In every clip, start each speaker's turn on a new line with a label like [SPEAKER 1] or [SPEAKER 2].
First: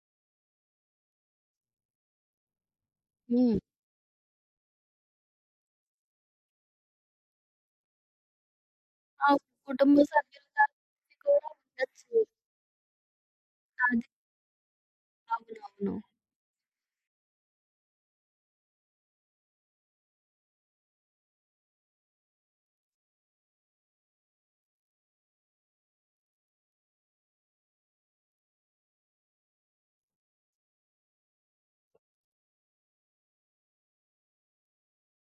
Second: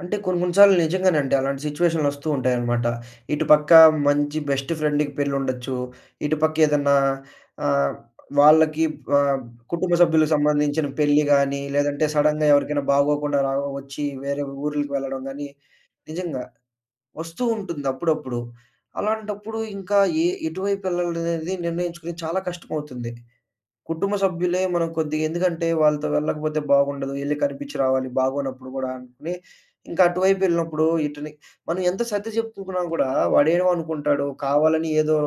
[SPEAKER 1] అంటే కొన్ని కొన్ని సార్లు నిజంగానండి. అలాంటి సిట్యుయేషన్‌‌లొస్తూ ఉంటాయనమాట. ఇటు
[SPEAKER 2] హ్మ్.
[SPEAKER 1] పక్క మంచి బెస్ట్ ఫ్రెండ్‌కి పెళ్లుండొచ్చు. ఇటు పక్క ఏదన్నా ఆహ్, వాళ్ళకి
[SPEAKER 2] ఆ!
[SPEAKER 1] ఆహ్, కుటుంబ
[SPEAKER 2] కుటుంబ
[SPEAKER 1] సభ్యులకి
[SPEAKER 2] సభ్యులు దాక
[SPEAKER 1] సంబంధించిన
[SPEAKER 2] పెళ్ళికి
[SPEAKER 1] పెళ్లి
[SPEAKER 2] కూడా
[SPEAKER 1] గాని లేదంటే
[SPEAKER 2] ఎళ్ళొచ్చు.
[SPEAKER 1] సడెన్‌గా ఎవరికైనా బాగోకుండా రా ఒచ్చి
[SPEAKER 2] ఆది.
[SPEAKER 1] వేరే ఊర్లికి వెళ్లడం గాని
[SPEAKER 2] అవునవును.
[SPEAKER 1] నిజంగా. ఒస్తూ ఉంటుంది అప్పుడప్పుడు. అలాంటప్పుడు ఇంకా యే ఎటువైపెళ్ళాలనేది నిర్ణయించుకొని చాలా కష్టమవుతుంది. కుటుంబ సభ్యులే మనకు కొద్దిగా ఎందుకంటే వాళ్ళతో వెళ్ళకపోతే బాగుండదు. యెళ్లి కనిపించి రావాలి. బాగోనప్పుడు గూడా అని ఇంకా అటు వైపెళ్ళినప్పుడు ఇటుని మనం ఎంత సర్ది జెప్పుకున్నా కూడా వాడేమనుకుంటాడు కావాలని ఏదో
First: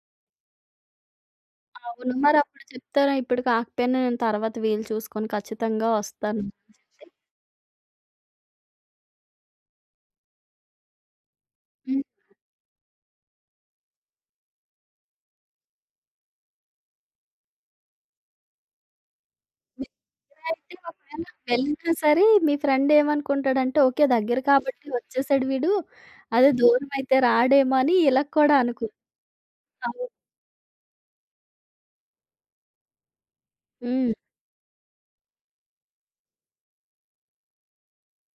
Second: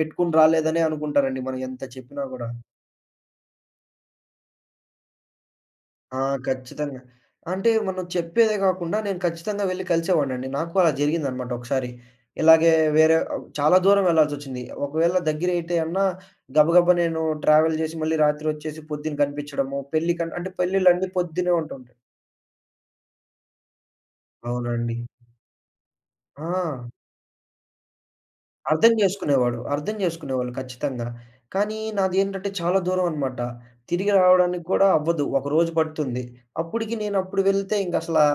[SPEAKER 1] పెట్టుకొని రాలేదనే అనుకుంటారండి మనం ఎంత
[SPEAKER 2] అవును.
[SPEAKER 1] చెప్పినా గూడా.
[SPEAKER 2] మరప్పుడు చెప్తారా? ఇప్పుడు కాకపోయినా నేను తర్వాత వీలు చూసుకొని ఖచ్చితంగా
[SPEAKER 1] ఆ!
[SPEAKER 2] ఒస్తాను అని
[SPEAKER 1] ఖచ్చితంగా.
[SPEAKER 2] చెప్పి.
[SPEAKER 1] అంటే మనం చెప్పేదే గాకుండా నేను ఖచ్చితంగా వెళ్లి కలిసేవాడినండి. నాకు అలా జరిగిందనమాట ఒకసారి.
[SPEAKER 2] హ్మ్.
[SPEAKER 1] ఇలాగే వేరే ఆహ్, చాలా దూరం వెళ్లాల్సొచ్చింది. ఒకవేళ దగ్గరైతే అన్నా గబగబా నేను ట్రావెల్ జేసి, మళ్ళీ రాత్రొచ్చేసి పొద్దున్న కనిపించడము
[SPEAKER 2] మీకు
[SPEAKER 1] పెళ్లిక
[SPEAKER 2] దగ్గరే
[SPEAKER 1] అంటే
[SPEAKER 2] అయితే
[SPEAKER 1] పెళ్లిళ్లన్నీ
[SPEAKER 2] ఒకవేళ
[SPEAKER 1] పొద్దున్నే
[SPEAKER 2] వెళ్ళినా
[SPEAKER 1] ఉంటుంటాయి.
[SPEAKER 2] సరే మీ ఫ్రెండ్ ఏమనుకుంటాడంటే, ఓకే. దగ్గర కాబట్టి
[SPEAKER 1] అవునండి.
[SPEAKER 2] ఒచ్చేసాడు వీడు. అదే
[SPEAKER 1] ఆ!
[SPEAKER 2] దూరమైతే రాడేమో! అనీ ఇలా కూడా
[SPEAKER 1] అర్థం
[SPEAKER 2] అనుకుంటాడు.
[SPEAKER 1] జేసుకునేవాడు. అర్థం
[SPEAKER 2] అవును.
[SPEAKER 1] జేసుకునేవాళ్ళు ఖచ్చితంగా. కానీ నాదేంటంటే చాలా దూరం అనమాట. తిరిగి
[SPEAKER 2] హ్మ్.
[SPEAKER 1] రావడానికి కూడా అవ్వదు. ఒక రోజు పడుతుంది. అప్పటికి నేనప్పుడు వెళ్తే ఇంగసలా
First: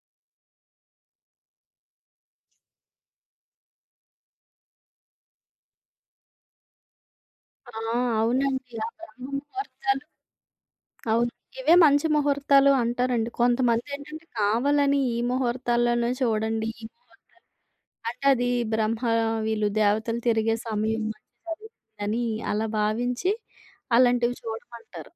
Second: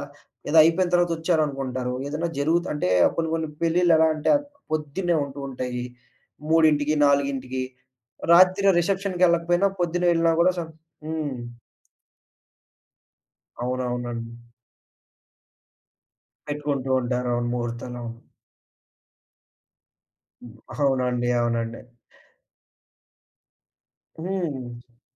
[SPEAKER 1] ఏదో అయిపోయిన తర్వాత ఒచ్చారనుకుంటారు. ఏదైనా జరుగుతు అంటే కొన్ని కొన్ని పెళ్లిళ్ళెలా అంటే పొద్దున్నే ఉంటూ ఉంటాయి. 3కి, 4కి
[SPEAKER 2] ఆ!
[SPEAKER 1] రాత్రి
[SPEAKER 2] అవునండి. ఆ బ్రహ్మ
[SPEAKER 1] రిసెప్షన్‌కెళ్ళకపోయినా పొద్దున్న
[SPEAKER 2] ముహూర్తాలు
[SPEAKER 1] వెళ్ళినా గూడా సం
[SPEAKER 2] అవును.
[SPEAKER 1] హ్మ్.
[SPEAKER 2] ఇవే మంచి ముహూర్తాలు అంటారండి. కొంతమందేంటంటే
[SPEAKER 1] అవునవునండి.
[SPEAKER 2] కావాలని ఈ ముహూర్తాలల్లోన్నే చూడండి ఈ
[SPEAKER 1] పెట్టుకుంటూ ఉంటారు.
[SPEAKER 2] ముహూర్తాలు.
[SPEAKER 1] అవును. ముహూర్తాలవును.
[SPEAKER 2] అంటే అది బ్రహ్మ వీళ్ళు దేవతలు తిరిగే
[SPEAKER 1] హ్మ్.
[SPEAKER 2] సమయం
[SPEAKER 1] అవునండి.
[SPEAKER 2] అంటారు
[SPEAKER 1] అవునండి.
[SPEAKER 2] అని అలా భావించి అలాంటివి
[SPEAKER 1] హ్మ్.
[SPEAKER 2] చూడమంటారు.